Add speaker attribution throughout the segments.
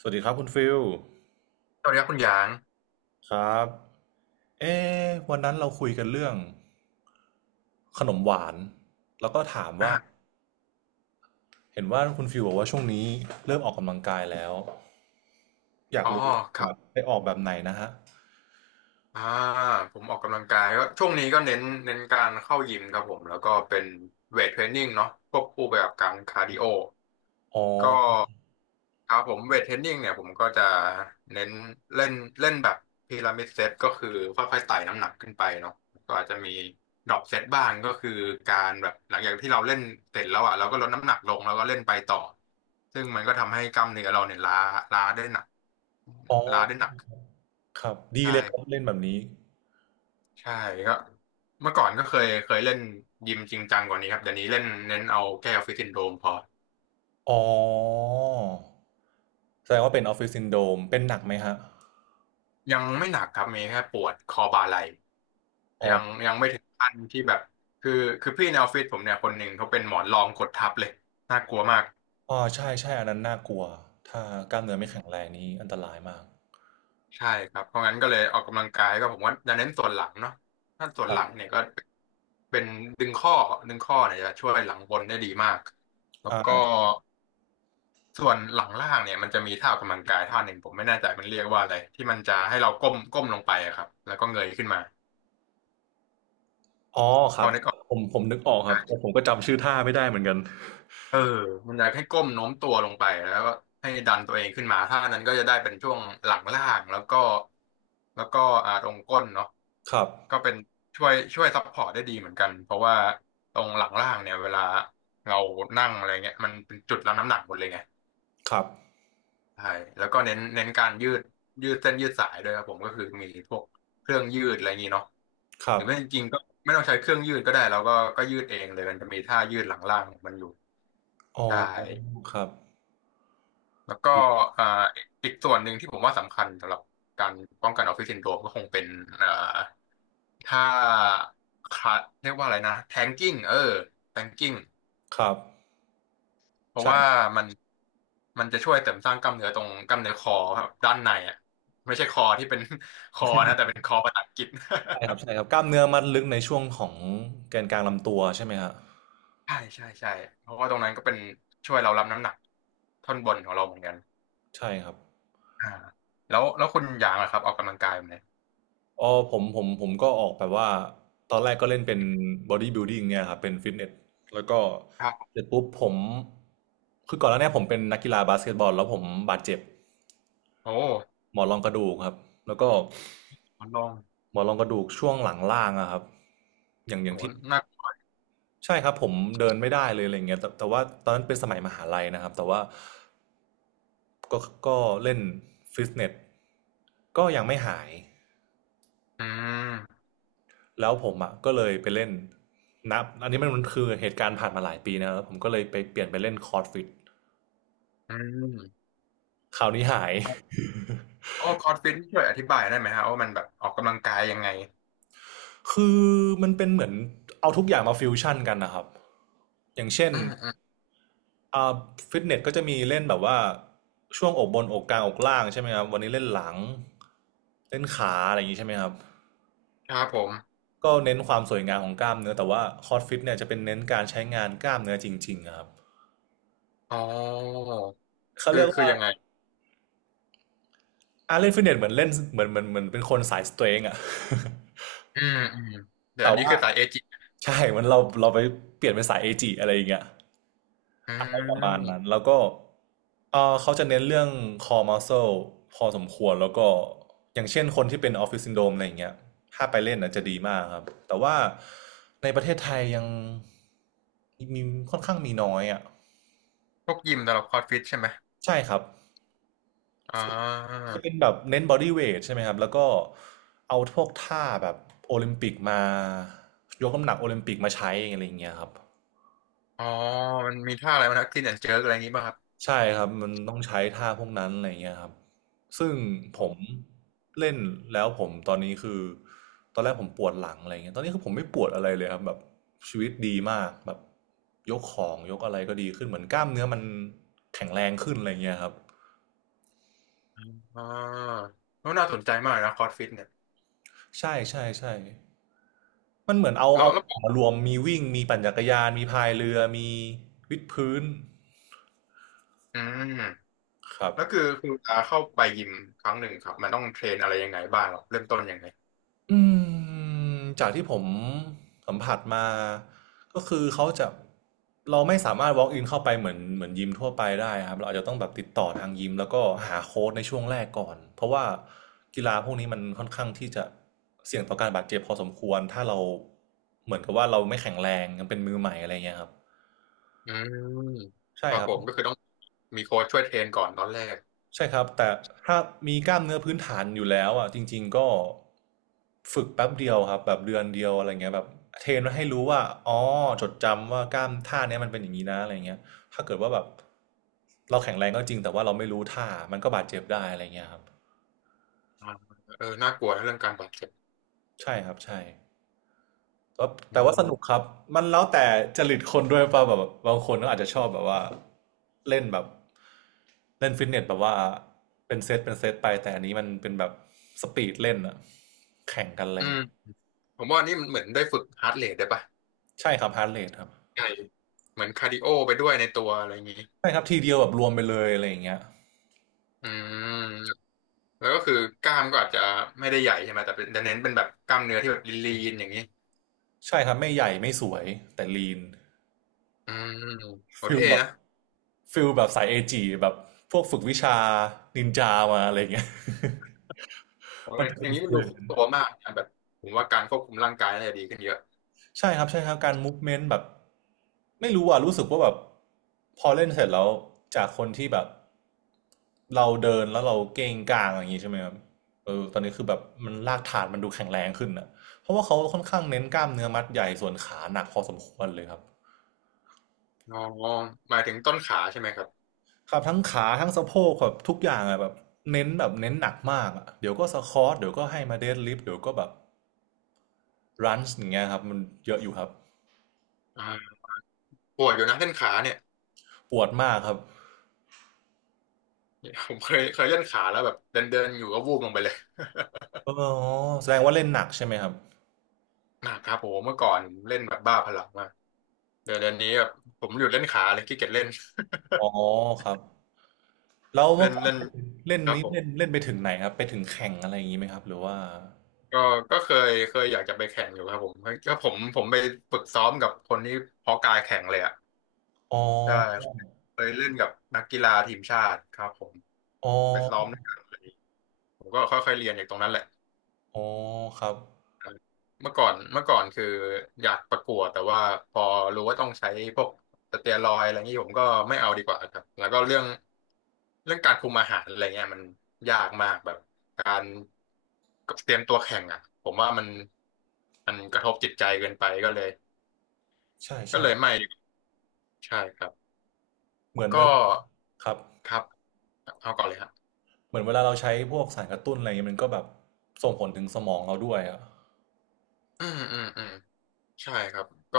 Speaker 1: สวัสดีครับคุณฟิล
Speaker 2: สวัสดีครับคุณหยาง
Speaker 1: ครับเอ๊ะวันนั้นเราคุยกันเรื่องขนมหวานแล้วก็ถามว่า
Speaker 2: อ่า
Speaker 1: เห็นว่าคุณฟิลบอกว่าช่วงนี้เริ่มออกกำลังกายแล้วอยาก
Speaker 2: อ๋อ
Speaker 1: รู้
Speaker 2: ค
Speaker 1: ค
Speaker 2: รั
Speaker 1: รับ
Speaker 2: บ
Speaker 1: ไปออกแบบไหนนะฮะ
Speaker 2: อ่าผมออกกำลังกายก็ช่วงนี้ก็เน้นการเข้ายิมครับผมแล้วก็เป็นเวทเทรนนิ่งเนาะควบคู่ไปกับการคาร์ดิโอ
Speaker 1: อ๋อ
Speaker 2: ก็ครับผมเวทเทรนนิ่งเนี่ยผมก็จะเน้นเล่นเล่นแบบพีระมิดเซตก็คือค่อยๆไต่น้ำหนักขึ้นไปเนาะก็อาจจะมีดรอปเซตบ้างก็คือการแบบหลังจากที่เราเล่นเสร็จแล้วอ่ะเราก็ลดน้ำหนักลงแล้วก็เล่นไปต่อซึ่งมันก็ทำให้กล้ามเนื้อเราเนี่ยล้าได้หนัก
Speaker 1: อ๋อ
Speaker 2: ล้าได้หนัก
Speaker 1: ครับดี
Speaker 2: ใช่
Speaker 1: เลยครับเล่นแบบนี้
Speaker 2: ใช่ก็เมื่อก่อนก็เคยเล่นยิมจริงจังกว่านี้ครับเดี๋ยวนี้เล่นเน้นเอาแก้อฟฟิตซินโดรมพอ
Speaker 1: อ๋อแสดงว่าเป็นออฟฟิศซินโดรมเป็นหนักไหมฮะ
Speaker 2: ยังไม่หนักครับมีแค่ปวดคอบ่าไหล่
Speaker 1: อ๋อ
Speaker 2: ยังไม่ถึงขั้นที่แบบคือคือพี่ในออฟฟิศผมเนี่ยคนหนึ่งเขาเป็นหมอนรองกดทับเลยน่ากลัวมาก
Speaker 1: อ๋อใช่ใช่อันนั้นน่ากลัวถ้ากล้ามเนื้อไม่แข็งแรงนี้อันตรายมาก
Speaker 2: ใช่ครับเพราะงั้นก็เลยออกกำลังกายก็ผมว่าจะเน้นส่วนหลังเนาะถ้าส่ว
Speaker 1: ค
Speaker 2: น
Speaker 1: รั
Speaker 2: หลัง
Speaker 1: บ
Speaker 2: เนี่ยก็เป็นดึงข้อดึงข้อเนี่ยจะช่วยหลังบนได้ดีมากแล้ว
Speaker 1: อ่
Speaker 2: ก็
Speaker 1: า
Speaker 2: ส่วนหลังล่างเนี่ยมันจะมีท่าออกกำลังกายท่าหนึ่งผมไม่แน่ใจมันเรียกว่าอะไรที่มันจะให้เราก้มลงไปอะครับแล้วก็เงยขึ้นมา
Speaker 1: อ๋อค
Speaker 2: พ
Speaker 1: รั
Speaker 2: อ
Speaker 1: บ
Speaker 2: นึกออก
Speaker 1: ผมนึกออกครับแต่ผมก็จำชื่อท่าไม่ได้เหมือนกัน
Speaker 2: เออมันจะให้ก้มโน้มตัวลงไปแล้วก็ให้ดันตัวเองขึ้นมาท่านั้นก็จะได้เป็นช่วงหลังล่างแล้วก็ตรงก้นเนาะ
Speaker 1: ครับ
Speaker 2: ก็เป็นช่วยซัพพอร์ตได้ดีเหมือนกันเพราะว่าตรงหลังล่างเนี่ยเวลาเรานั่งอะไรเงี้ยมันเป็นจุดรับน้ำหนักหมดเลยไง
Speaker 1: ครับ
Speaker 2: ใช่แล้วก็เน้นการยืดยืดเส้นยืดสายด้วยครับผมก็คือมีพวกเครื่องยืดอะไรอย่างนี้เนาะ
Speaker 1: ค
Speaker 2: ห
Speaker 1: รั
Speaker 2: รื
Speaker 1: บ
Speaker 2: อไม่จริงๆก็ไม่ต้องใช้เครื่องยืดก็ได้เราก็ยืดเองเลยมันจะมีท่ายืดหลังล่างของมันอยู่
Speaker 1: อ๋อ
Speaker 2: ใช่
Speaker 1: ครับ
Speaker 2: แล้วก็เอ่าอีกส่วนหนึ่งที่ผมว่าสำคัญสำหรับการป้องกันออฟฟิศซินโดรมก็คงเป็นเอ่าท่าคลาสเรียกว่าอะไรนะแทงกิ้งเออแทงกิ้ง
Speaker 1: ครับ
Speaker 2: เพราะว่า
Speaker 1: ใช่
Speaker 2: มันมันจะช่วยเสริมสร้างกล้ามเนื้อตรงกล้ามเนื้อคอครับด้านในอ่ะไม่ใช่คอที่เป็น คอนะแต่เป็นคอภาษาอังกฤษ
Speaker 1: ใช่ครับใช่ครับกล้ามเนื้อมัดลึกในช่วงของแกนกลางลำตัวใช่ไหมครับ
Speaker 2: ใช่ใช่ใช่เพราะว่าตรงนั้นก็เป็นช่วยเรารับน้ำหนักท่อนบนของเราเหมือนกัน
Speaker 1: ใช่ครับ
Speaker 2: อ่าแล้วคุณหยางล่ะครับออกกำลังกายแบบไหน
Speaker 1: อ๋อผมก็ออกแบบว่าตอนแรกก็เล่นเป็น Body Building เนี่ยครับเป็นฟิตเนสแล้วก็
Speaker 2: ครับ
Speaker 1: เสร็จปุ๊บผมคือก่อนหน้าเนี้ผมเป็นนักกีฬาบาสเกตบอลแล้วผมบาดเจ็บ
Speaker 2: โอ้
Speaker 1: หมอนรองกระดูกครับแล้วก็
Speaker 2: ลอลอง
Speaker 1: หมอนรองกระดูกช่วงหลังล่างอะครับอย่างอ
Speaker 2: โห
Speaker 1: ย่างที่
Speaker 2: นัก
Speaker 1: ใช่ครับผมเดินไม่ได้เลยอะไรเงี้ยแต่แต่ว่าตอนนั้นเป็นสมัยมหาลัยนะครับแต่ว่าก็ก็เล่นฟิตเนสก็ยังไม่หาย
Speaker 2: อืม
Speaker 1: แล้วผมอะก็เลยไปเล่นนับอันนี้มันคือเหตุการณ์ผ่านมาหลายปีนะแล้วผมก็เลยไปเปลี่ยนไปเล่นคอร์ดฟิต
Speaker 2: อืม
Speaker 1: คราวนี้หาย
Speaker 2: ครับโอ้คอร์สฟิตช่วยอธิบายได้ไหมฮะว่ามันแบบออกกำลังกายยังไง
Speaker 1: คือมันเป็นเหมือนเอาทุกอย่างมาฟิวชั่นกันนะครับอย่างเช่น
Speaker 2: อืมอืม
Speaker 1: อ่าฟิตเนสก็จะมีเล่นแบบว่าช่วงอกบนอกกลางอกล่างใช่ไหมครับวันนี้เล่นหลังเล่นขาอะไรอย่างนี้ใช่ไหมครับ
Speaker 2: ครับผม
Speaker 1: ก็เน้นความสวยงามของกล้ามเนื้อแต่ว่าคอร์สฟิตเนี่ยจะเป็นเน้นการใช้งานกล้ามเนื้อจริงๆอะครับ
Speaker 2: อ๋อ
Speaker 1: เขา
Speaker 2: คื
Speaker 1: เรี
Speaker 2: อ
Speaker 1: ยก
Speaker 2: คือ
Speaker 1: ว่า
Speaker 2: ยังไง
Speaker 1: อาเล่นฟิตเนสเหมือนเล่นเหมือนเหมือนเหมือนเป็นคนสายสเตรงอะ
Speaker 2: อืมอืม เดี๋ยว
Speaker 1: แต่
Speaker 2: อันนี้
Speaker 1: ว่า
Speaker 2: คือสายเอจิ
Speaker 1: ใช่มันเราไปเปลี่ยนเป็นสายเอจิอะไรอย่างเงี้ย
Speaker 2: อื
Speaker 1: อะไรประมาณนั้น
Speaker 2: ม
Speaker 1: แล้วก็เขาจะเน้นเรื่อง core muscle พอสมควรแล้วก็อย่างเช่นคนที่เป็นออฟฟิศซินโดรมอะไรอย่างเงี้ยถ้าไปเล่นน่ะจะดีมากครับ แต่ว่าในประเทศไทยยังมีค่อนข้างมีน้อยอ่ะ
Speaker 2: พวกยิมสำหรับคอร์สฟิตใช่ไหม
Speaker 1: ใช่ครับ
Speaker 2: อ่า
Speaker 1: จะเป็นแบบเน้นบอดี้เวทใช่ไหมครับแล้วก็เอาพวกท่าแบบโอลิมปิกมายกน้ำหนักโอลิมปิกมาใช้อะไรอย่างเงี้ยครับ
Speaker 2: อ๋อมันมีท่าอะไรบ้างนะคลีนแอนด์เจิร์กอะไรอย่างนี้ป่ะครับ
Speaker 1: ใช่ครับมันต้องใช้ท่าพวกนั้นอะไรเงี้ยครับซึ่งผ
Speaker 2: อ๋อ
Speaker 1: มเล่นแล้วผมตอนนี้คือตอนแรกผมปวดหลังอะไรเงี้ยตอนนี้คือผมไม่ปวดอะไรเลยครับแบบชีวิตดีมากแบบยกของยกอะไรก็ดีขึ้นเหมือนกล้ามเนื้อมันแข็งแรงขึ้นอะไรเงี้ยครับ
Speaker 2: อ่าแล้วน่าสนใจมากนะคอร์สฟิตเนี่ย
Speaker 1: ใช่ใช่ใช่มันเหมือนเอา
Speaker 2: แล้
Speaker 1: เอา
Speaker 2: วแล้ว
Speaker 1: มารวมมีวิ่งมีปั่นจักรยานมีพายเรือมีวิดพื้น
Speaker 2: อืม
Speaker 1: ครับ
Speaker 2: แล้วคือเวลาเข้าไปยิมครั้งหนึ่งครับมันต้องเทรนอะไรยังไงบ้างหรอเริ่มต้นยังไง
Speaker 1: อืจากที่ผมสัมผัสมาก็คือเขาจะเราไม่สามารถ walk in เข้าไปเหมือนยิมทั่วไปได้ครับเราอาจจะต้องแบบติดต่อทางยิมแล้วก็หาโค้ชในช่วงแรกก่อนเพราะว่ากีฬาพวกนี้มันค่อนข้างที่จะเสี่ยงต่อการบาดเจ็บพอสมควรถ้าเราเหมือนกับว่าเราไม่แข็งแรงยังเป็นมือใหม่อะไรเงี้ยครับ
Speaker 2: อืมค
Speaker 1: ใช่
Speaker 2: รับ
Speaker 1: ครับ
Speaker 2: ผมก็คือต้องมีโค้ชช่วยเทรนก่อนตอนแรก
Speaker 1: ใช่ครับแต่ถ้ามีกล้ามเนื้อพื้นฐานอยู่แล้วอ่ะจริงๆก็ฝึกแป๊บเดียวครับแบบเดือนเดียวอะไรเงี้ยแบบเทรนมาให้รู้ว่าอ๋อจดจำว่ากล้ามท่าเนี้ยมันเป็นอย่างนี้นะอะไรเงี้ยถ้าเกิดว่าแบบเราแข็งแรงก็จริงแต่ว่าเราไม่รู้ท่ามันก็บาดเจ็บได้อะไรเงี้ยครับ
Speaker 2: อ่าเออน่ากลัวนะเรื่องการบาดเจ็บ
Speaker 1: ใช่ครับใช่ ก็
Speaker 2: อื
Speaker 1: แต่ว่าสนุ
Speaker 2: ม
Speaker 1: กครับมันแล้วแต่จริตคนด้วยป่ะแบบบางคนก็อาจจะชอบแบบว่าเล่นแบบเล่นฟิตเนสแบบว่าเป็นเซตเป็นเซตไปแต่อันนี้มันเป็นแบบสปีดเล่นอะแข่งกันเล
Speaker 2: อื
Speaker 1: ย
Speaker 2: มผมว่านี่มันเหมือนได้ฝึกฮาร์ดเรทได้ปะ
Speaker 1: ใช่ครับฮาร์ดเรทครับ
Speaker 2: ใช่เหมือนคาร์ดิโอไปด้วยในตัวอะไรอย่างนี้
Speaker 1: ใช่ครับทีเดียวแบบรวมไปเลยอะไรอย่างเงี้ย
Speaker 2: อืมแล้วก็คือกล้ามก็อาจจะไม่ได้ใหญ่ใช่ไหมแต่เป็นแต่เน้นเป็นแบบกล้ามเนื้อที่แบบลีนๆอย่างนี้
Speaker 1: ใช่ครับไม่ใหญ่ไม่สวยแต่ลีน
Speaker 2: อืมโห
Speaker 1: ฟิล
Speaker 2: เท่
Speaker 1: แบบ
Speaker 2: นะ
Speaker 1: ฟิลแบบสายเอจีแบบพวกฝึกวิชานินจามาอะไรอย่างเงี้ย
Speaker 2: โอ้
Speaker 1: มั
Speaker 2: ย
Speaker 1: นจะ
Speaker 2: อ
Speaker 1: เป็น
Speaker 2: ย่างนี้
Speaker 1: ฟิ
Speaker 2: มั
Speaker 1: ล
Speaker 2: นดู
Speaker 1: อย่าง
Speaker 2: ครบ
Speaker 1: นั้น
Speaker 2: ตัวมากนะแบบผมว่าการควบคุมร่างกายน่าจะดีขึ้นเยอะ
Speaker 1: ใช่ครับใช่ครับการ movement แบบไม่รู้อ่ะรู้สึกว่าแบบพอเล่นเสร็จแล้วจากคนที่แบบเราเดินแล้วเราเกรงกลางอย่างนี้ใช่ไหมครับเออตอนนี้คือแบบมันลากฐานมันดูแข็งแรงขึ้นนะเพราะว่าเขาค่อนข้างเน้นกล้ามเนื้อมัดใหญ่ส่วนขาหนักพอสมควรเลยครับ
Speaker 2: อ๋อหมายถึงต้นขาใช่ไหมครับ
Speaker 1: ครับทั้งขาทั้งสะโพกแบบทุกอย่างอะแบบเน้นหนักมากอะเดี๋ยวก็สควอทเดี๋ยวก็ให้มาเดดลิฟต์เดี๋ยวก็แบบรันช์อย่างเงี้ยครับมันเยอะอยู่ครับ
Speaker 2: อ่าปวดอยู่นะเส้นขาเนี่ย
Speaker 1: ปวดมากครับ
Speaker 2: ผมเคยเล่นขาแล้วแบบเดินเดินอยู่ก็วูบลงไปเลย
Speaker 1: อ๋อแสดงว่าเล่นหนักใช่ไหมครับ
Speaker 2: หนักครับผมเมื่อก่อนเล่นแบบบ้าพลังมากเดี๋ยวนี้แบบผมหยุดเล่นขาเลยขี้เกียจเล่น
Speaker 1: อ๋อครับแล้วเมื่
Speaker 2: เล่
Speaker 1: อ
Speaker 2: น
Speaker 1: ก่อน
Speaker 2: เล่น
Speaker 1: เล่น
Speaker 2: ครับ
Speaker 1: นี้
Speaker 2: ผม
Speaker 1: เล่นเล่นไปถึงไหนครับไปถึงแข่งอะไรอย่างนี้ไหมครับหรือว่า
Speaker 2: ก็ก็เคยอยากจะไปแข่งอยู่ครับผมก็ผมไปฝึกซ้อมกับคนที่เพาะกายแข่งเลยอ่ะ
Speaker 1: อ๋อ
Speaker 2: ใช่เคยเล่นกับนักกีฬาทีมชาติครับผม
Speaker 1: อ๋อ
Speaker 2: ไปซ้อมด้วยกันเลยผมก็ค่อยๆเรียนจากตรงนั้นแหละ
Speaker 1: อ๋อครับ
Speaker 2: เมื่อก่อนคืออยากประกวดแต่ว่าพอรู้ว่าต้องใช้พวกสเตียรอยด์อะไรงนี้ผมก็ไม่เอาดีกว่าครับแล้วก็เรื่องการคุมอาหารอะไรเงี้ยมันยากมากแบบการเตรียมตัวแข่งอ่ะผมว่ามันกระทบจิตใจเกินไปก็เลย
Speaker 1: ใช่ใช่
Speaker 2: ไม่ดีกว่าใช่ครับ
Speaker 1: เหมือนเว
Speaker 2: ก็
Speaker 1: ลาครับ
Speaker 2: ครับเอาก่อนเลยครับ
Speaker 1: เหมือนเวลาเราใช้พวกสารกระตุ้นอะไรอย่างนี้มันก็แบบส่งผลถึงสมองเราด้วยอะ
Speaker 2: อืมอืมอืม ใช่ครับก็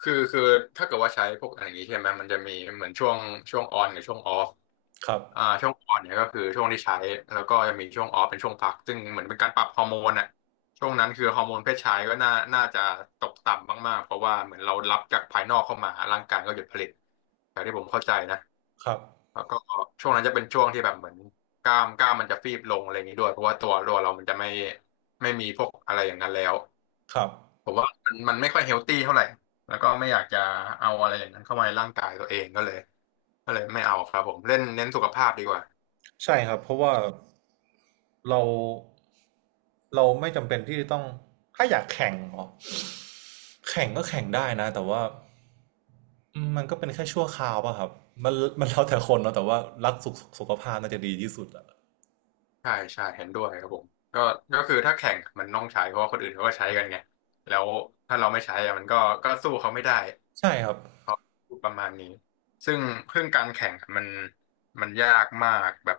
Speaker 2: คือถ้าเกิดว่าใช้พวกอะไรอย่างนี้ใช่ไหมมันจะมีเหมือนช่วงออนกับช่วงออฟ
Speaker 1: ครับ
Speaker 2: ช่วงออนเนี่ยก็คือช่วงที่ใช้แล้วก็จะมีช่วงออฟเป็นช่วงพักซึ่งเหมือนเป็นการปรับฮอร์โมนอ่ะช่วงนั้นคือฮอร์โมนเพศชายก็น่าจะตกต่ำมากๆเพราะว่าเหมือนเรารับจากภายนอกเข้ามาร่างกายก็หยุดผลิตจากที่ผมเข้าใจนะ
Speaker 1: ครับ
Speaker 2: แล้วก็ช่วงนั้นจะเป็นช่วงที่แบบเหมือนกล้ามกล้ามมันจะฟีบลงอะไรอย่างนี้ด้วยเพราะว่าตัวเรามันจะไม่มีพวกอะไรอย่างนั้นแล้ว
Speaker 1: ครับ
Speaker 2: ผมว่ามันไม่ค่อยเฮลตี้เท่าไหร่แล้วก็ไม่อยากจะเอาอะไรอย่างนั้นเข้ามาในร่างกายตัวเองก็เลยไม่เอาครับผมเล่นเน้นสุขภาพดีกว่า
Speaker 1: ใช่ครับเพราะว่าเราเราไม่จำเป็นที่จะต้องถ้าอยากแข่งเหรอแข่งก็แข่งได้นะแต่ว่า อืมมันก็เป็นแค่ชั่วคราวป่ะครับ มันมันแล้วแต่คนเนาะแต่ว่ารักสุขภาพน่าจะดีที่สุดอะ
Speaker 2: ใช่ใช่เห็นด้วยครับผมก็ก็คือถ้าแข่งมันต้องใช้เพราะว่าคนอื่นเขาก็ใช้กันไงแล้วถ้าเราไม่ใช้อะมันก็สู้เขาไม่ได้
Speaker 1: ใช่ครับ
Speaker 2: เพราะประมาณนี้ซึ่งเรื่องการแข่งอะมันยากมากแบบ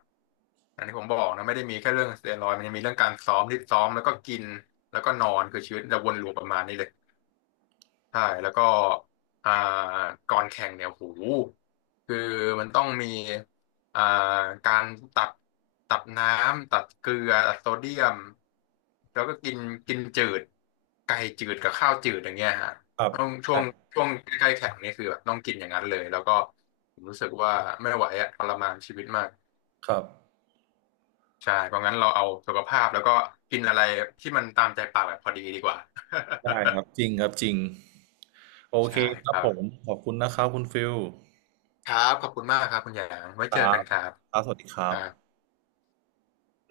Speaker 2: อันนี้ผมบอกนะไม่ได้มีแค่เรื่องสเตียรอยด์มันยังมีเรื่องการซ้อมที่ซ้อมแล้วก็กินแล้วก็นอนคือชีวิตจะวนลูปประมาณนี้เลย ใช่แล้วก็อ่าก่อนแข่งเนี่ยโหคือมันต้องมีอ่าการตัดตัดน้ำตัดเกลือตัดโซเดียมแล้วก็กินกินจืดไก่จืดกับข้าวจืดอย่างเงี้ยฮะ
Speaker 1: ครับ
Speaker 2: ต้อง
Speaker 1: ใช่
Speaker 2: ช่วงใกล้ๆแข่งนี่คือแบบต้องกินอย่างนั้นเลยแล้วก็ผมรู้สึกว่าไม่ไหวอะทรมานชีวิตมาก
Speaker 1: ครับ
Speaker 2: ใช่เพราะงั้นเราเอาสุขภาพแล้วก็กินอะไรที่มันตามใจปากแบบพอดีดีกว่า
Speaker 1: ได้ครับจริงครับจริงโอ เค
Speaker 2: ใช่
Speaker 1: ค
Speaker 2: ค
Speaker 1: รับ
Speaker 2: รั
Speaker 1: ผม
Speaker 2: บ
Speaker 1: ขอบคุณนะครับคุณฟิล
Speaker 2: ครับขอบคุณมากครับคุณหยางไว้
Speaker 1: ค
Speaker 2: เจอ
Speaker 1: รั
Speaker 2: กั
Speaker 1: บ
Speaker 2: นครับ
Speaker 1: ครับสวัสดีครั
Speaker 2: ค
Speaker 1: บ
Speaker 2: รับ